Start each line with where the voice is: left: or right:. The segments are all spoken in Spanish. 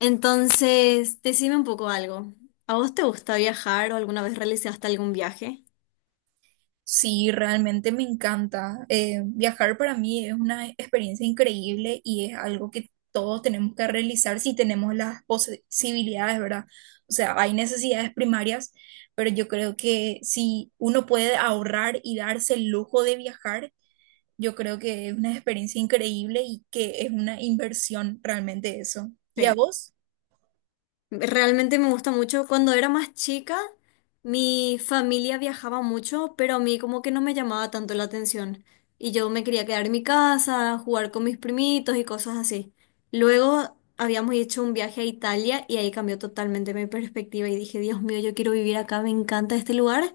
left: Entonces, decime un poco algo. ¿A vos te gusta viajar o alguna vez realizaste algún viaje?
right: Sí, realmente me encanta. Viajar para mí es una experiencia increíble y es algo que todos tenemos que realizar si tenemos las posibilidades, ¿verdad? O sea, hay necesidades primarias, pero yo creo que si uno puede ahorrar y darse el lujo de viajar, yo creo que es una experiencia increíble y que es una inversión realmente eso. ¿Y a
left: Sí.
right: vos?
left: Realmente me gusta mucho. Cuando era más chica, mi familia viajaba mucho, pero a mí como que no me llamaba tanto la atención. Y yo me quería quedar en mi casa, jugar con mis primitos y cosas así. Luego habíamos hecho un viaje a Italia y ahí cambió totalmente mi perspectiva y dije, Dios mío, yo quiero vivir acá, me encanta este lugar.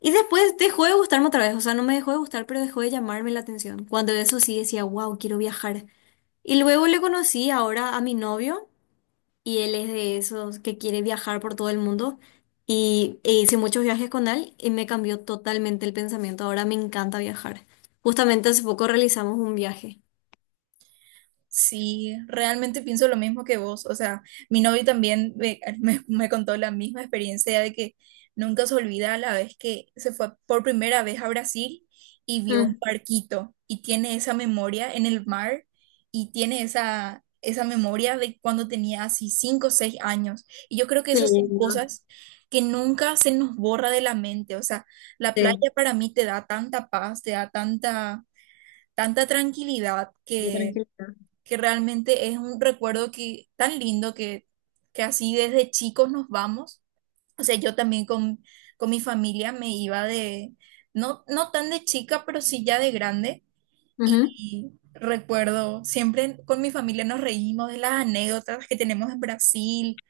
left: Y después dejó de gustarme otra vez, o sea, no me dejó de gustar, pero dejó de llamarme la atención. Cuando eso sí decía, wow, quiero viajar. Y luego le conocí ahora a mi novio, y él es de esos que quiere viajar por todo el mundo, y hice muchos viajes con él, y me cambió totalmente el pensamiento. Ahora me encanta viajar. Justamente hace poco realizamos un viaje.
right: Sí, realmente pienso lo mismo que vos. O sea, mi novio también me contó la misma experiencia de que nunca se olvida la vez que se fue por primera vez a Brasil y vio un
left: Mm,
right: barquito y tiene esa memoria en el mar y tiene esa memoria de cuando tenía así 5 o 6 años. Y yo creo que
left: qué
right: esas son
left: lindo.
right: cosas que nunca se nos borra de la mente. O sea, la playa
left: Sí,
right: para mí te da tanta paz, te da tanta, tanta tranquilidad
left: qué tranquilidad.
right: que realmente es un recuerdo que tan lindo que así desde chicos nos vamos. O sea, yo también con mi familia me iba de, no tan de chica, pero sí ya de grande.
left: Ujú.
right: Y recuerdo, siempre con mi familia nos reímos de las anécdotas que tenemos en Brasil,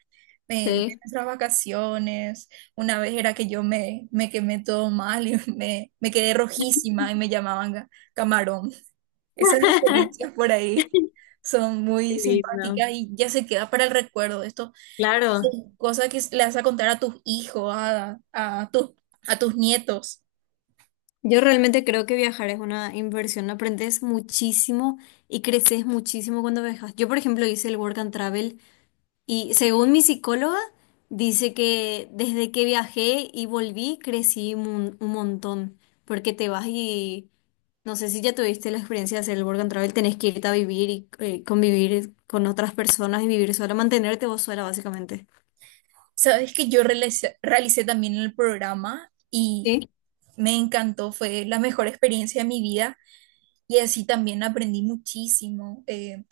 right: en de
left: Sí.
right: nuestras vacaciones. Una vez era que yo me quemé todo mal y me quedé rojísima y me llamaban camarón. Esas experiencias por ahí son
left: Qué
right: muy
left: lindo.
right: simpáticas y ya se queda para el recuerdo. Esto es
left: Claro.
right: cosa que le vas a contar a tus hijos, a tus nietos.
left: Yo realmente creo que viajar es una inversión, aprendes muchísimo y creces muchísimo cuando viajas. Yo, por ejemplo, hice el Work and Travel y, según mi psicóloga, dice que desde que viajé y volví, crecí un montón, porque te vas y no sé si ya tuviste la experiencia de hacer el Work and Travel. Tenés que irte a vivir y convivir con otras personas y vivir sola, mantenerte vos sola básicamente.
right: Sabes que yo realicé también el programa y me encantó, fue la mejor experiencia de mi vida. Y así también aprendí muchísimo.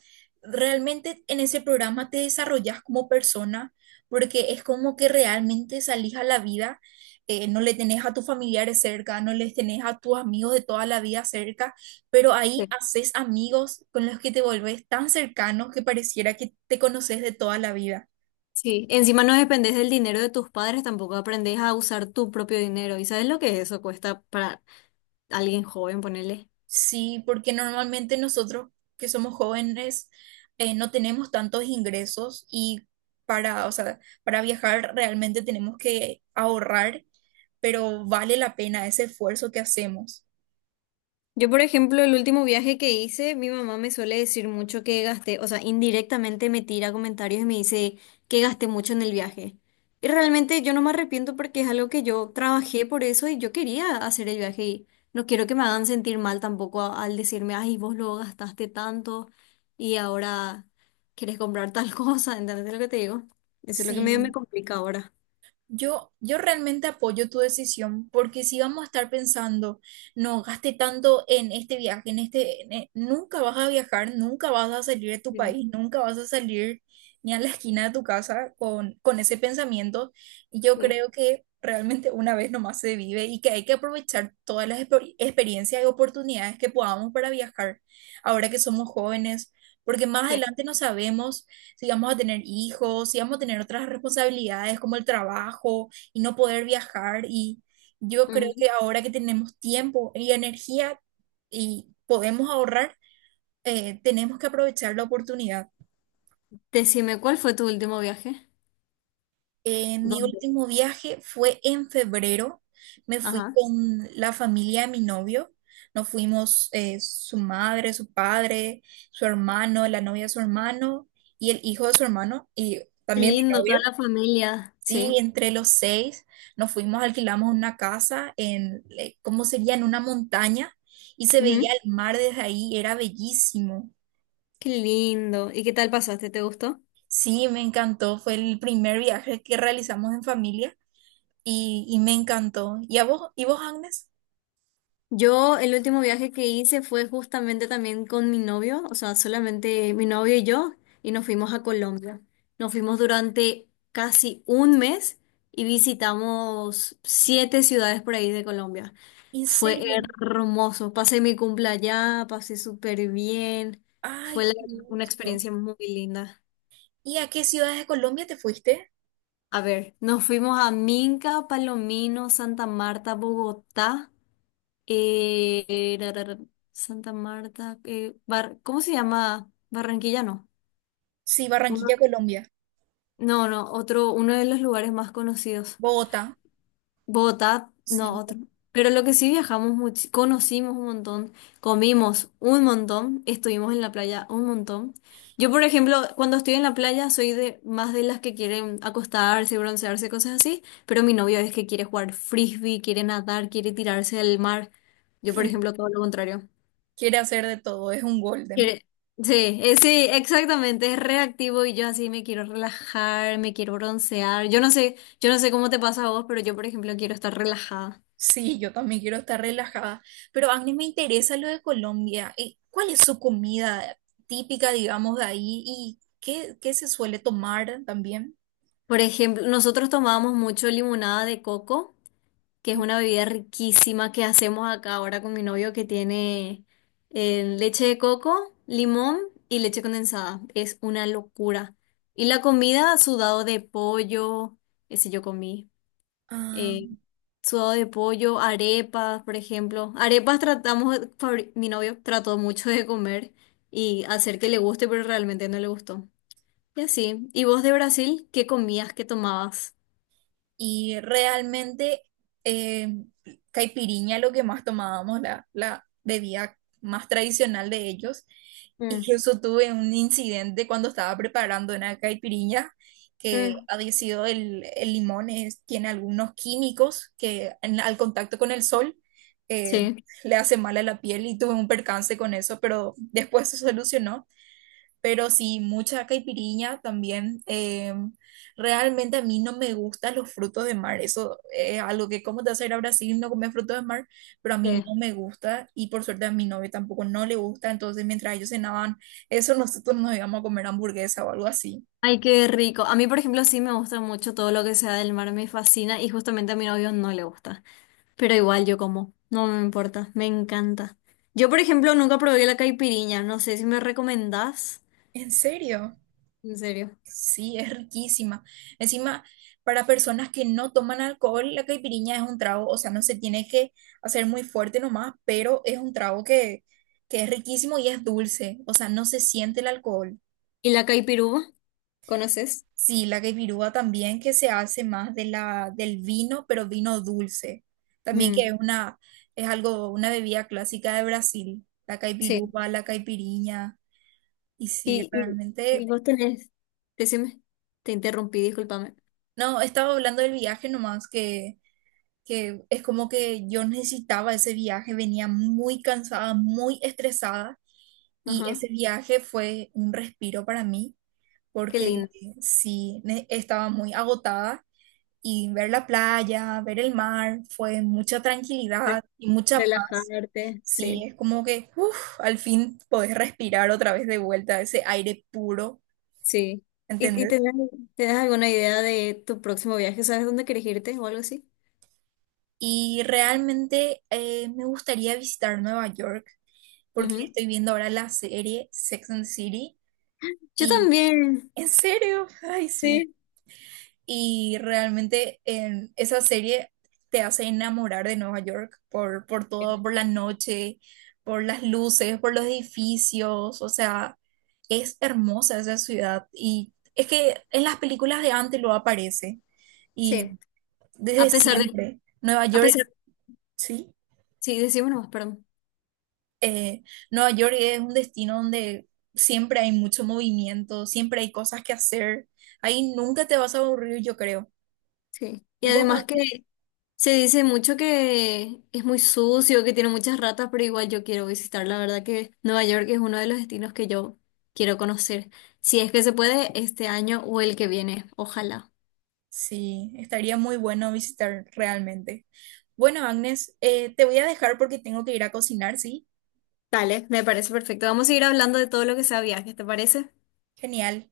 right: Realmente en ese programa te desarrollas como persona porque es como que realmente salís a la vida, no le tenés a tus familiares cerca, no les tenés a tus amigos de toda la vida cerca, pero ahí
left: Sí.
right: haces amigos con los que te volvés tan cercanos que pareciera que te conoces de toda la vida.
left: Sí, encima no dependes del dinero de tus padres, tampoco aprendes a usar tu propio dinero. ¿Y sabes lo que eso cuesta para alguien joven, ponerle?
right: Sí, porque normalmente nosotros que somos jóvenes no tenemos tantos ingresos y o sea, para viajar realmente tenemos que ahorrar, pero vale la pena ese esfuerzo que hacemos.
left: Yo, por ejemplo, el último viaje que hice, mi mamá me suele decir mucho que gasté, o sea, indirectamente me tira comentarios y me dice que gasté mucho en el viaje. Y realmente yo no me arrepiento porque es algo que yo trabajé por eso y yo quería hacer el viaje, y no quiero que me hagan sentir mal tampoco al decirme, ay, vos lo gastaste tanto y ahora quieres comprar tal cosa, ¿entendés lo que te digo? Eso es lo que medio me
right: Sí.
left: complica ahora.
right: Yo realmente apoyo tu decisión porque si vamos a estar pensando, no gaste tanto en este viaje, nunca vas a viajar, nunca vas a salir de tu
left: Sí.
right: país, nunca vas a salir ni a la esquina de tu casa con ese pensamiento. Y yo
left: Sí.
right: creo que realmente una vez nomás se vive y que hay que aprovechar todas las experiencias y oportunidades que podamos para viajar ahora que somos jóvenes, porque más
left: Sí.
right: adelante no sabemos si vamos a tener hijos, si vamos a tener otras responsabilidades como el trabajo y no poder viajar. Y yo creo
left: Ujú.
right: que ahora que tenemos tiempo y energía y podemos ahorrar, tenemos que aprovechar la oportunidad.
left: Decime, ¿cuál fue tu último viaje?
right: Mi
left: ¿Dónde?
right: último viaje fue en febrero. Me fui
left: Ajá.
right: con la familia de mi novio. Nos fuimos su madre, su padre, su hermano, la novia de su hermano y el hijo de su hermano y
left: Qué
right: también mi
left: lindo, toda
right: novio.
left: la familia,
right: Sí,
left: sí.
right: entre los seis nos fuimos, alquilamos una casa en, ¿cómo sería? En una montaña y se veía
left: Ujú.
right: el mar desde ahí, era bellísimo.
left: Qué lindo. ¿Y qué tal pasaste? ¿Te gustó?
right: Sí, me encantó, fue el primer viaje que realizamos en familia y me encantó. ¿Y a vos, y vos, Agnes?
left: Yo, el último viaje que hice fue justamente también con mi novio, o sea, solamente mi novio y yo, y nos fuimos a Colombia. Nos fuimos durante casi un mes y visitamos siete ciudades por ahí de Colombia.
right: ¿En
left: Fue
right: serio?
left: hermoso. Pasé mi cumple allá, pasé súper bien.
right: Ay,
left: Fue la-
right: qué
left: una
right: gusto.
left: experiencia muy linda.
right: ¿Y a qué ciudades de Colombia te fuiste?
left: A ver, nos fuimos a Minca, Palomino, Santa Marta, Bogotá, eh, eh, ra, ra, ra, Santa Marta, ¿cómo se llama? Barranquilla, no.
right: Sí,
left: Uno-
right: Barranquilla, Colombia.
left: no, no, otro, uno de los lugares más conocidos.
right: Bogotá,
left: Bogotá, no,
right: sí,
left: otro. Pero lo que sí, viajamos mucho, conocimos un montón, comimos un montón, estuvimos en la playa un montón. Yo, por ejemplo, cuando estoy en la playa soy de más de las que quieren acostarse, broncearse, cosas así, pero mi novio es que quiere jugar frisbee, quiere nadar, quiere tirarse al mar. Yo, por ejemplo, todo lo contrario.
right: quiere hacer de todo, es un golden.
left: Quiere- Sí, sí, exactamente, es reactivo y yo así me quiero relajar, me quiero broncear. Yo no sé, cómo te pasa a vos, pero yo, por ejemplo, quiero estar relajada.
right: Sí, yo también quiero estar relajada. Pero Agnes, me interesa lo de Colombia. ¿Cuál es su comida típica, digamos, de ahí? ¿Y qué, qué se suele tomar también?
left: Por ejemplo, nosotros tomábamos mucho limonada de coco, que es una bebida riquísima que hacemos acá ahora con mi novio, que tiene leche de coco, limón y leche condensada. Es una locura. Y la comida, sudado de pollo, ese yo comí.
right: Ah.
left: eh, sudado de pollo, arepas, por ejemplo. Arepas tratamos, mi novio trató mucho de comer y hacer que le guste, pero realmente no le gustó. Y así. ¿Y vos de Brasil, qué comías, qué tomabas?
right: Y realmente eh, caipiriña lo que más tomábamos, la bebida más tradicional de ellos. Incluso tuve un incidente cuando estaba preparando una caipiriña que
left: Mm,
right: había sido el limón, tiene algunos químicos que al contacto con el sol eh,
left: sí,
right: le hace mal a la piel y tuve un percance con eso, pero después se solucionó pero sí, mucha caipiriña también. Realmente a mí no me gustan los frutos de mar. Eso es algo que, ¿cómo te vas a ir a Brasil y no comer frutos de mar? Pero a mí no
left: sí.
right: me gusta y por suerte a mi novio tampoco no le gusta. Entonces, mientras ellos cenaban eso, nosotros nos íbamos a comer hamburguesa o algo así.
left: Ay, qué rico. A mí, por ejemplo, sí me gusta mucho todo lo que sea del mar, me fascina, y justamente a mi novio no le gusta. Pero igual yo como, no me importa, me encanta. Yo, por ejemplo, nunca probé la caipiriña, no sé si me recomendás.
right: ¿En serio?
left: En serio.
right: Sí, es riquísima. Encima, para personas que no toman alcohol, la caipirinha es un trago, o sea, no se tiene que hacer muy fuerte nomás, pero es un trago que es riquísimo y es dulce, o sea, no se siente el alcohol.
left: ¿Y la caipiruva? ¿Conoces?
right: Sí, la caipirúa también que se hace más de del vino, pero vino dulce. También que
left: Mm,
right: es una, es algo, una bebida clásica de Brasil, la
left: sí.
right: caipirúa, la caipirinha. Y sí,
left: Y, y, y
right: realmente,
left: vos tenés, decime, te interrumpí, discúlpame.
right: no, estaba hablando del viaje nomás que es como que yo necesitaba ese viaje, venía muy cansada, muy estresada y
left: Ajá,
right: ese viaje fue un respiro para mí
left: qué
right: porque
left: lindo.
right: sí, estaba muy agotada y ver la playa, ver el mar, fue mucha tranquilidad
left: Re-
right: y mucha paz.
left: Relajarte,
right: Sí,
left: sí.
right: es como que uf, al fin podés respirar otra vez de vuelta ese aire puro,
left: Sí. ¿Y
right: ¿entendés?
left: tenés, tenés alguna idea de tu próximo viaje? ¿Sabes dónde querés irte o algo así?
right: Y realmente me gustaría visitar Nueva York, porque
left: Ujú.
right: estoy viendo ahora la serie Sex and the City
left: Yo
right: y
left: también.
right: en serio, ay sí.
left: Sí.
right: Y realmente en esa serie te hace enamorar de Nueva York por todo, por la noche, por las luces, por los edificios, o sea, es hermosa esa ciudad y es que en las películas de antes lo aparece y
left: Sí. A
right: desde
left: pesar de,
right: siempre Nueva
left: a
right: York,
left: pesar,
right: sí.
left: sí, decimos nomás, perdón.
right: eh, Nueva York es un destino donde siempre hay mucho movimiento, siempre hay cosas que hacer. Ahí nunca te vas a aburrir, yo creo.
left: Sí. Y
right: ¿Y vos,
left: además que
right: Agnes?
left: se dice mucho que es muy sucio, que tiene muchas ratas, pero igual yo quiero visitar. La verdad que Nueva York es uno de los destinos que yo quiero conocer. Si es que se puede este año o el que viene, ojalá.
right: Sí, estaría muy bueno visitar realmente. Bueno, Agnes, te voy a dejar porque tengo que ir a cocinar, ¿sí?
left: Dale, me parece perfecto. Vamos a ir hablando de todo lo que sea viajes, ¿te parece?
right: Genial.